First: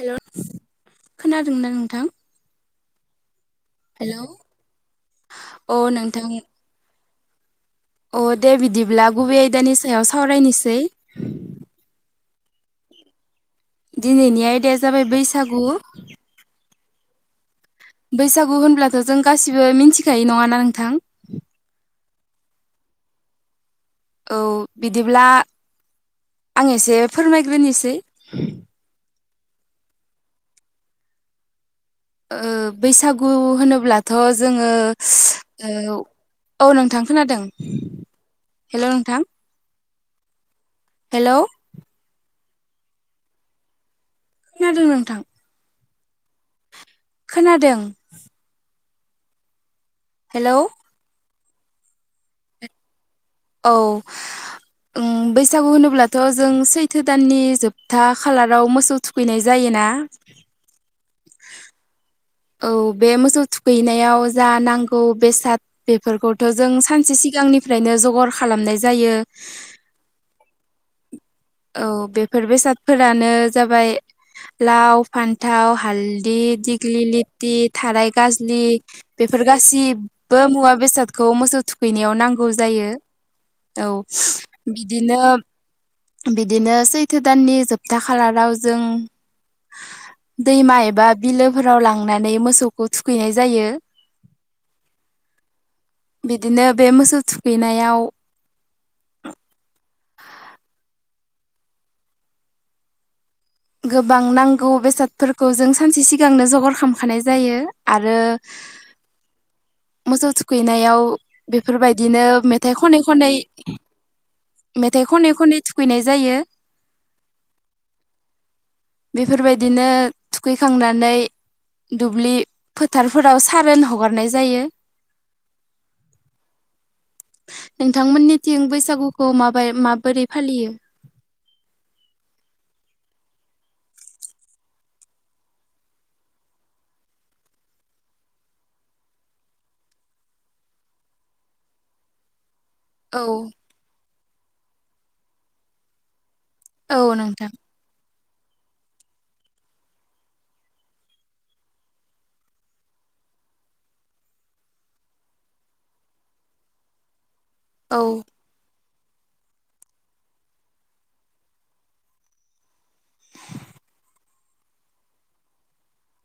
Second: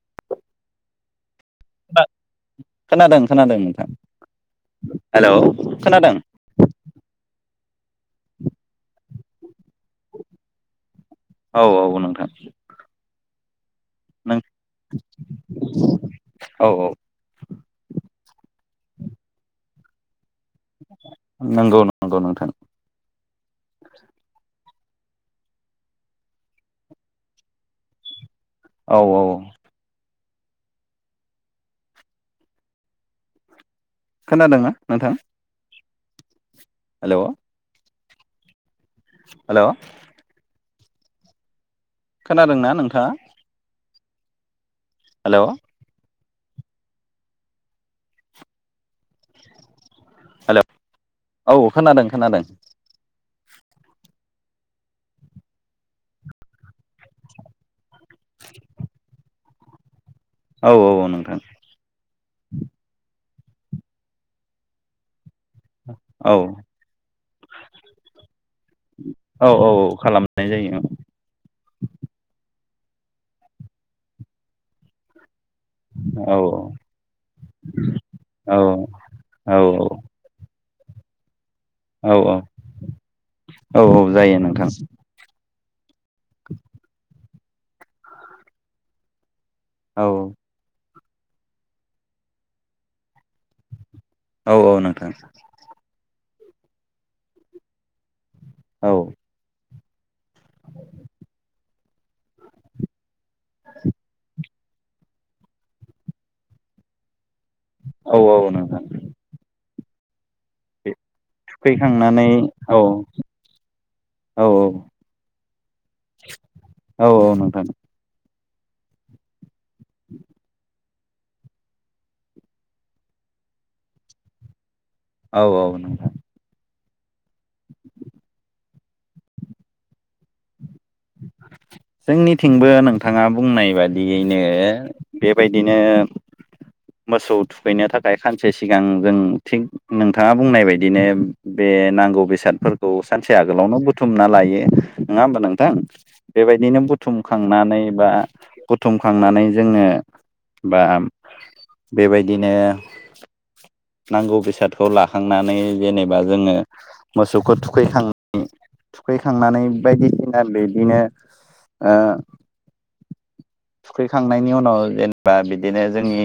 Hello खोनादोंना नोंथां? खोनादों खोनादों नोंथां अ हेलौ खोनादों। नोंथां अ दे बिदिब्ला गुबे आयदानि सायाव सावरायनोसै। औ औ नोंथां नों दिनैनि आयदाया जाबाय बैसागु। औ औ बैसागु होनब्लाथ' जों गासिबो मिथिखायो नङा नंगौ नंगौ नोंथां। औ बिदिब्ला आं एसे फोरमायग्रोनोसै। औ। ओ बैसागु होनोब्लाथ' जोङो खोनादोंना नोंथां ओ औ नों थां हेलौ खोनादों। Hello hello. हेलौ। खोनादोंना नोंथाङा? खोनादों नोंथां। हेलौ खोनादों। हेलौ। औ खोनादों खोनादों। औ ओं बैसागु होनोब्लाथ' जों सैथो दाननि जोब था खालाराव मोसौ थुखैनाय जायोना। औ औ औ नोंथां। औ बे मोसौ थुखैनायाव जा नांगौ बेसाद औ बेफोरखौथ' जों सानसे सिगांनिफ्रायनो जगार खालामनाय जायो। औ औ खालामनाय जायो ओं। औ बेफोर बेसादफोरानो जाबाय लाव फान फानथाव औ हालदि दिग्लि लिथि थार औ गाजलि बेफोर औ गासिबो मुवा बेसादखौ मोसौ औ थुखैनायाव नांगौ जायो औ बिदिनो बिदिनो सैथो दाननि जोबथा खालाराव जों औ दैमा एबा बिलोफोराव लांनानै मोसौखौ थुखैनाय जायो। औ औ नोंथां। बिदिनो बे मोसौ थुखैनायाव औ। गोबां नांगौ बेसादफोरखौ जों सानसे सिगांनो जगार खामखानाय जायो। आरो औ औ नोंथां मोसौ थुखैनायाव बेफोरबायदिनो थुखैखांनानै मेथाइ औ खनै खनै औ मेथाइ खनै खनै थुखैनाय जायो। औ औ नोंथां बेफोरबायदिनो थुखैखांना नै दुब्लि फोथारफोराव सारोन हगारनाय जायो। औ औ। नोंथांमोननिथिं बैसागुखौ माबाय माबोरै फालियो? [unintelligible] जोंनिथिंबो नोंथाङा बुंनाय बादियैनो बेबायदिनो मोसौ थुखैनो थाखाय खानसे सिगां जों थिग नोंथाङा बुंनाय बायदिनो बे बे नांगौ बेसादफोरखौ सानसे आगोलावनो बुथुमना लायो नङा होमबा नोंथां? बेबायदिनो औ नोंथां बुथुमखांनानै बा बुथुमखांनानै जोङो बा बेबायदिनो नांगौ बेसादखौ लाखांनानै जेनेबा जोङो मोस खौ औ थुखैखां थुखैखांनानै बायदिसिना दै बिदिनो ओ थुखैखांनायनि उनाव जेनेबा बिदिनो जोंनि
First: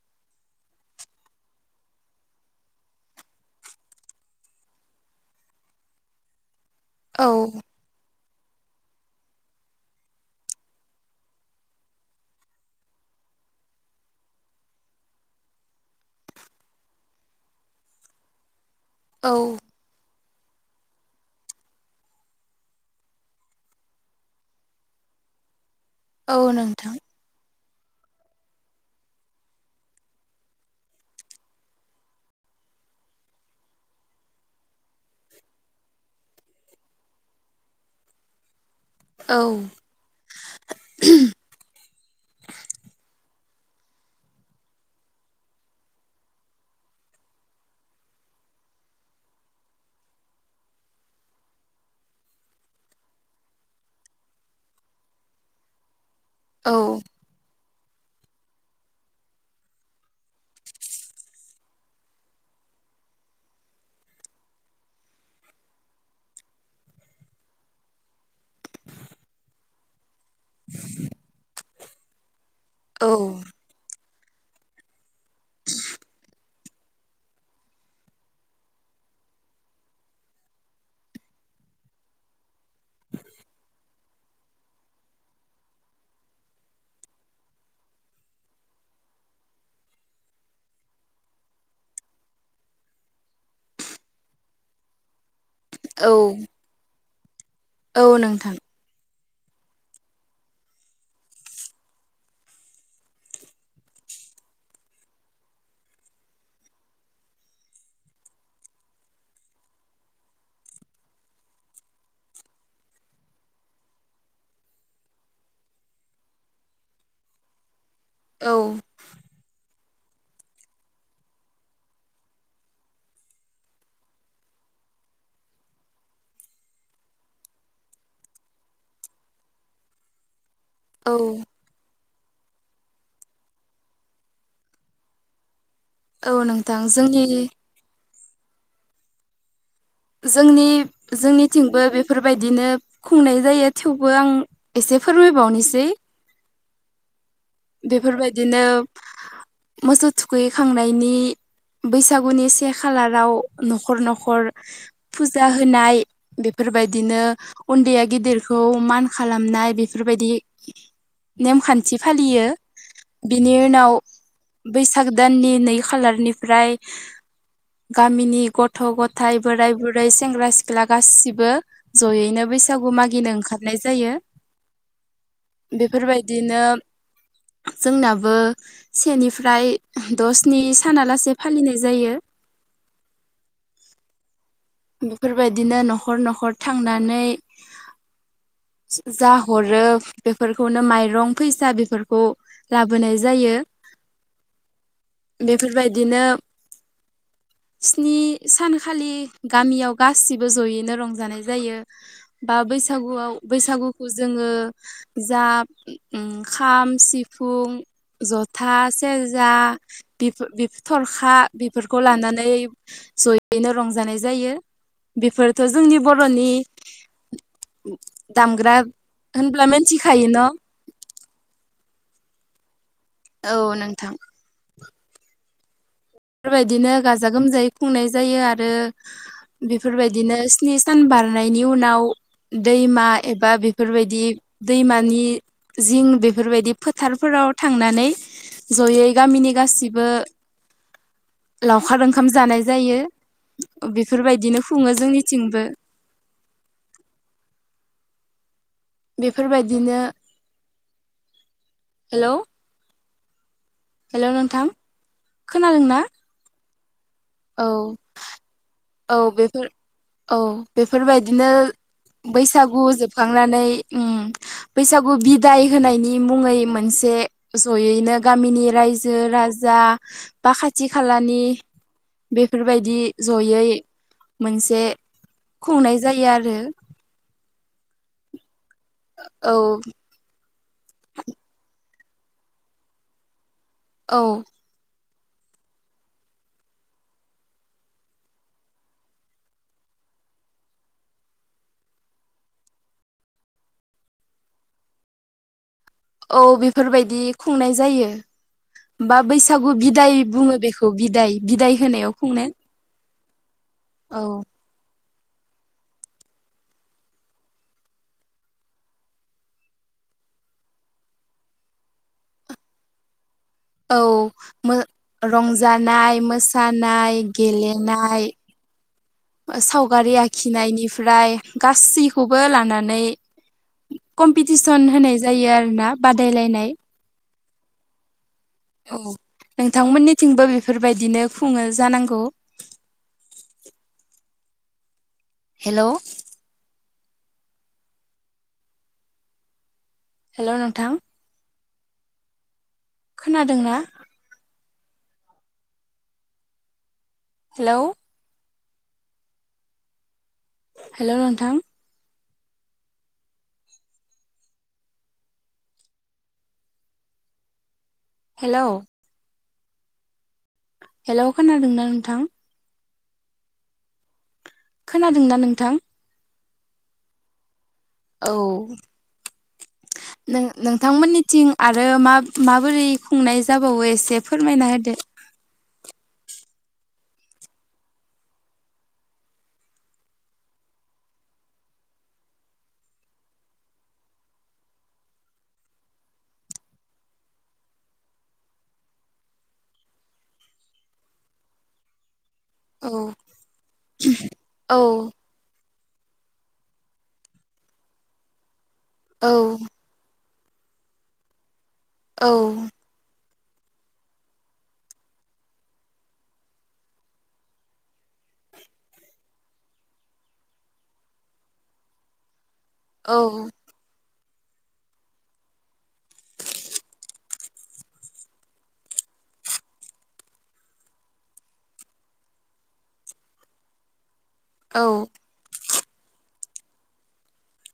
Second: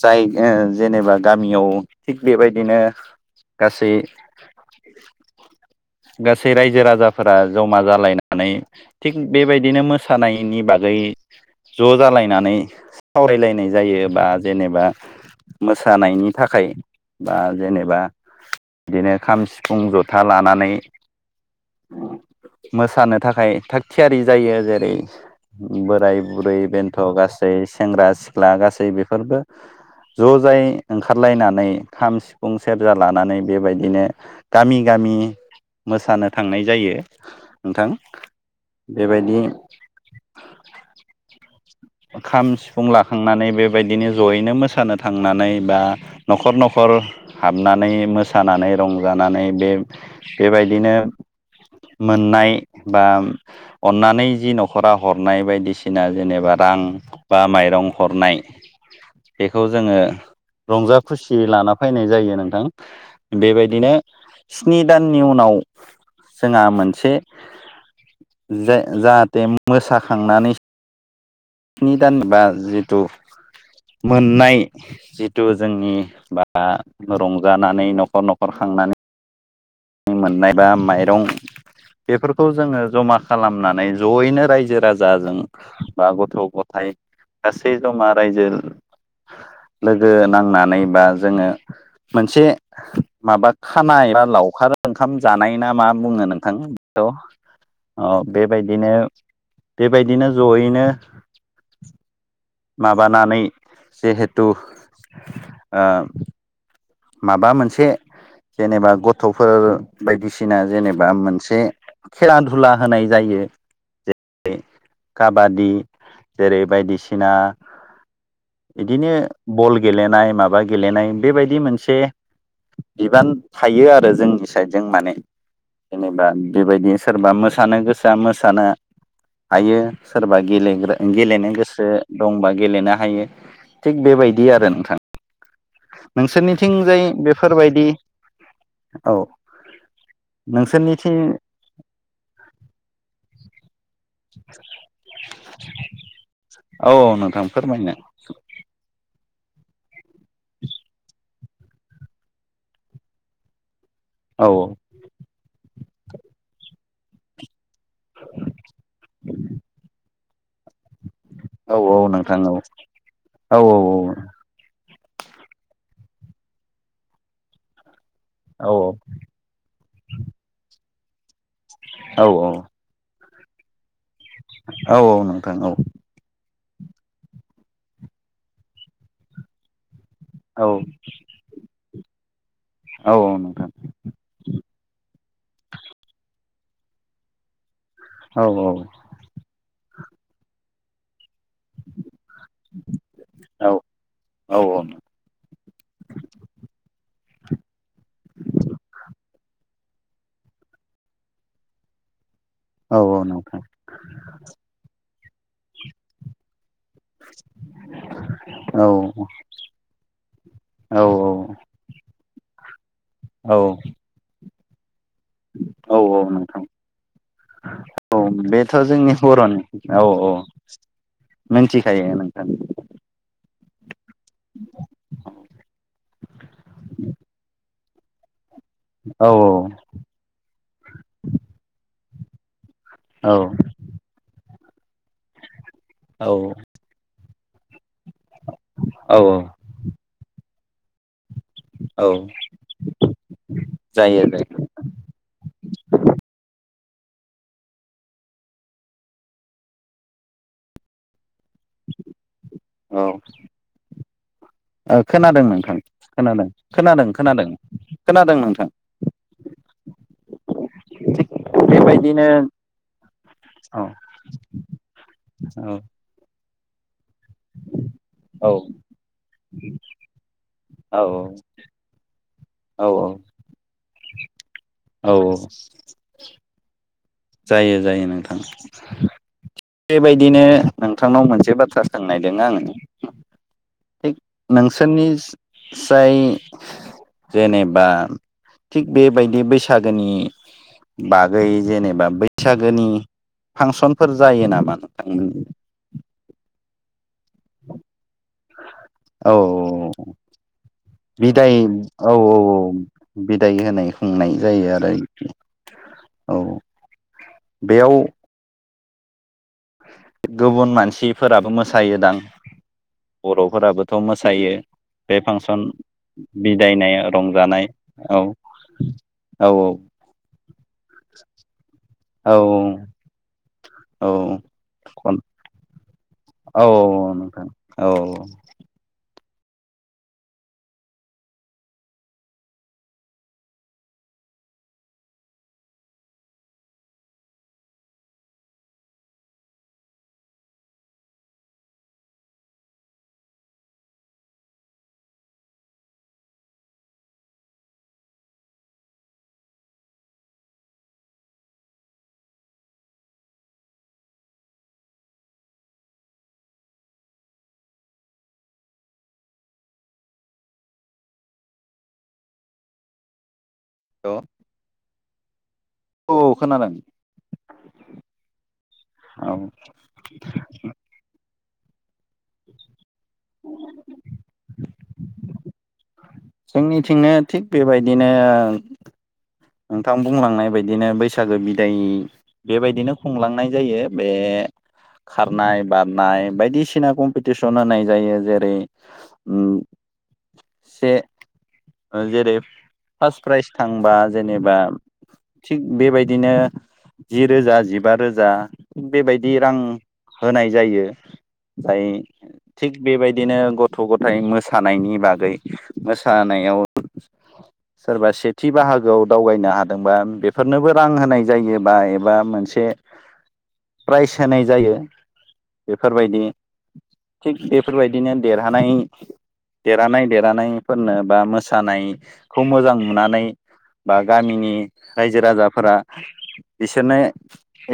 जाय ओ जेनेबा गामियाव थिग बेबायदिनो गासै गासै रायजो औ राजाफोरा जमा जालायनानै थिग बेबायदिनो मोसानायनि बागै ज' जालायनानै सावरायलायनाय जायो बा जेनेबा मोसानायनि थाखाय बा जेनेबा बिदिनो औ खाम, सिफुं, जथा लानानै मोसानो थाखाय थाग थियारि जायो। जेरै बोराय औ बुरै नोंथां बेन्थ' गासै सेंग्रा सिख्ला गासै बेफोरबो ज' जाय ओंखारलायनानै खाम, सिफुं, सेरजा लानानै बेबायदिनो गामि गा मि मोसानो थांनाय जायो। नोंथां बेबायदि औ खाम, सिफुं लाखांनानै बेबायदिनो ज'यैनो मोसानो थांनानै बा न'खर न'खर हाबनानै मोसानानै रंजानानै बे बेबायदिनो मोननाय बा अन्नानै जि न'खरा हरनाय बायदिसिना जेनेबा औ रां बा माइरं हरनाय बेखौ जोङो रंजा खुसि लाना फायनाय जायो नोंथां। बेबायदिनो स्नि दाननि उनाव जोंहा मोनसे जे जाहाथे मोसाखांनानै [unintelligible] निदान बा जिहेथु औ मोननाय जिथु जोंनि बा रंजानानै न'खर न'खर खांनानै मोननाय बा माइरं बेफोरखौ जोङो जमा खालामनानै ज'यैनो रायजो राजाजों बा गथ' गथाय गासै जमा रायजो लोगो नांनानै बा जोङो मोनसे माबा खाना एबा लावखार ओंखाम जानाय ना मा औ बुङो नोंथां बिखौ औ अ नोंथां बेबायदिनो बेबायदिनो ज'यैनो माबानानै जिहेथु ओ माबा मोनसे जेनेबा गथ'फोर बायदिसिना जेनेबा मोनसे खेला धुला होनाय जायो। जे रै काबादि जेरै बायदिसिना औ बिदिनो बल गेलेनाय माबा गेलेनाय बेबायदि मोनस से बिबान थायो आरो जोंनि साइदजों माने जेनेबा बेबायदि सोरबा मोसानो गोसोआ मोसानो हायो सोरबा गेलेग्रा औ गेलेनो गोसो दंबा गेलेनो हायो। थिग बेबायदि आरो नोंथां। औ नोंथां नोंसोरनिथिंजाय जोंनि बेफोरबायदि औ जोंनि नोंसोरनिथिं जोंनिथिंबो बेफोरबायदिनो खुंनाय जायो थेवबो आं एसे फोरमायबावनिसै। औ नोंथां। फोरमायनो बेफोरबायदिनो मोसौ थुखैखांनायनि बैसागुनि से खालाराव न' खर न'खर औ फुजा होनाय बेफोरबायदिनो उन्दैया गिदिरखौ मान खालामनाय बेफोरबायदि नेम औ औ खान्थि नोंथां फालियो। औ बिनि औ उनाव बैस- साग दाननि नै खालारनिफ्राय गामिनि औ गथ' गथाय बोराय बुरै सेंग्रा सिख्ला गाससिबो औ ज'यैनो बैसागु मागिनो ओंखारनाय जायो। औ नोंथां औ बेफोरबायदिनो जोंनाबो सेनिफ्राय द' स्नि औ सानालासे फालिनाय जायो। औ औ नोंथां बेफोरबायदिनो न'खर न'खर थांनानै औ नोंथां औ औ जा हरो बेफोरखौनो माइरं फैसा बेफोरखौ लाबोनाय जायो। बेफोरबायदिनो स्नि सानखालि गामियाव गासिबो जयैनो रंजानाय जायो। बा बैसागुआव बैसागुखौ जोङो जा उम खाम, सिफुं जथा, सेरजा बिफो- बिफ- थर्खा बेफोरखौ लानानै ज'यैनो रंजानाय जायो। बिफोरथ' जोंनि औ बर'नि नोंथां औ बेथ' दामग्रा जोंनि बर'नि होनब्ला औ मिथिखायो औ न' मिनथि खायो नोंथां। औ नोंथां। बेफोरबायदिनो गाजा गोमजायै खुंनाय जायो आ औ रो बेफोरबायदिनो स्नि सान बारनायनि उनाव दैमा औ एबा बेफोरबायदि दैमा नि जिं औ बेफोरबायदि फोथारफोराव थांनानै जयै औ गामिनि गासिबो लावखार औ ओंखाम जानाय जायो। जायो जायो बेफोरबायदिनो खुङो जोंनिथिंबो [inaudible] बेफोरबायदिनो [inaudible] हेलौ औ हेलौ नोंथां [inaudible] खोनादों नोंथां खोनादोंना खोनादों खोनादों। खोनादों औ खोनादों नों औ बेफोर, औ बेफोरबायदिनो बेबायदिनो बैसागु जोबखांनानै औ उम बैसागु बिदाय औ होनायनि मुङै मोनसे ज'यैनो गामिनि रायजो राजा बा खाथि औ खालानि बेफोरबायदि औ जयै मोनसे औ औ खुंनाय जायो आरो। जायो जायो नोंथां औ बेबायदिनो नोंथांनाव मोनसे बाथ्रा सोंनायदों आङो। थिक औ नोंसोरनि, जाय जेनेबा थिग बेबायदि बैसागोनि बागै जेनेबा बैसागोनि फांसनफोर जायो नामा नोंथांमोन? औ बेफोरबायदि खुंनाय जायो। बा औ बैसागु औ बिदाय बुङो बेखौ बिदाय बिदाय औ होनायाव औ खुंनो। [unintelligible] औ जायो आरो [inaudible] औ बेयाव गुबुन मानसिफोराबो मोसायो दां! बर'फोराबोथ' औ मोसायो मो बे फांसन रंजानाय बिदायनाय मोसानाय रंजानाय औ। गेलेनाय औ सावगारि आखिनायनिफ्राय औ गासैखौबो लानानै औ कम्पिटिसन होनाय जायो आरोना औ बादायलायनाय। नोंथां औ औ नोंथांमोननिथिंबो बेफोरबायदिनो खुङो जानांगौ। [inaudible] हेलौ हेलौ नोंथा। खोनादोंना? हेलौ हेलौ नोंथां हेलौ हेलौ खोनादोंना नोंथां? अ खोनादों ना नोंथां? औ खोनादों। औ औ नों नोंथांमोननिथिं आरो मा माबोरै खुंनाय जाबावो एसे फोरमायना होदो। जोंनिथिंनो थिग बेबायदिनो नोंथां बुंलांनाय बायदिनो बैसागो बिदाय बेबायदिनो खुंलांनाय जायो। बे खारनाय बारनाय बायदिसिना कम्पिटिसन होनाय जायो जेरै- उम से जेरै फार्स्ट औ प्राइज थांबा जेनेबा औ थिग बेबायदिनो जि रोजा जिबा रोजा बेबायदि रां औ होनाय जायो जाय थिक बेबायदि बिदिनो गथ' गथायाइ मोसानायनि बागै मोसानायाव सोरबा सेथि बाहागोआव। दावगायनो हादोंबा बेफोरनोबो रां होनाय जायोबा एबा मोनसे औ प्राइज होनाय जायो बेफोरबायदि। थिग बेफोरबायदिनो देरहानाय देरहानाय देरहानायफोरनो बा मोसानायखौ मोजां नुनानै बा गामिनि औ रायजो राजाफोरा। बिसोरनो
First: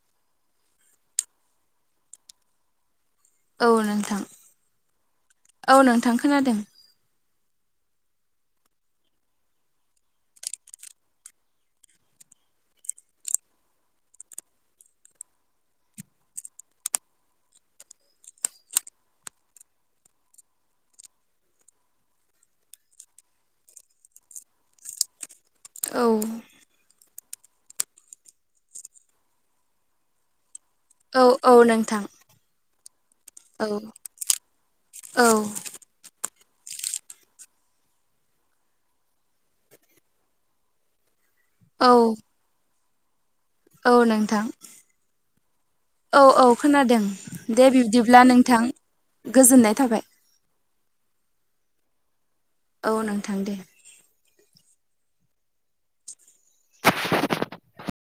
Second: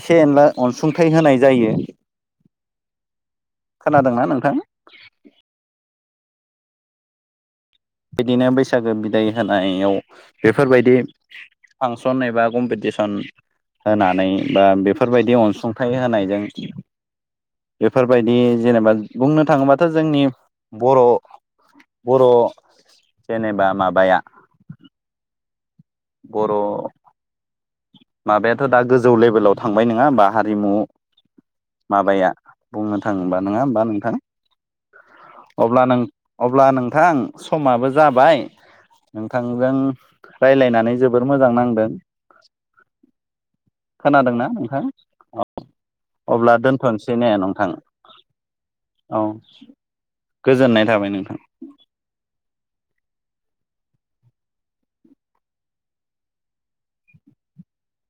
एसे एनला अनसुंथाइ होनाय जायो। औ खोनादोंना नोंथां? थां ओं खोनादों। बिदिनो बैसागो बिदाय होनायाव बेफोरबायदि फांसन एबा कम्पिटिसन होनानै बा बेफोरबायदि अनसुंथाइ होनायजों बेफोरबायदि जेनेबा बुंनो थाङोबाथ' जोंनि बर' बर' जेनेबा माबाया औ बर' माबायाथ' दा गोजौ लेभेलाव थांबाय नङा होमबा। रिमु औ औ नोंथां माबाया बुंनो थाङोबा नङा औ होमबा नोंथां। औ अब्ला नों अब्ला नोंथां समाबो जाबाय नोंथांजों रायलायनानै जोब जोबोर मोजां नांदों। औ खोनादोंना नोंथां औ। औ औ अब्ला खोनादों दोनथ'नोसै ने दे नोंथां बिब्दिब्ला नोंथां औ गो गोजोननाय थाबाय गोजोननाय थाबाय नोंथां। औ नोंथां दे।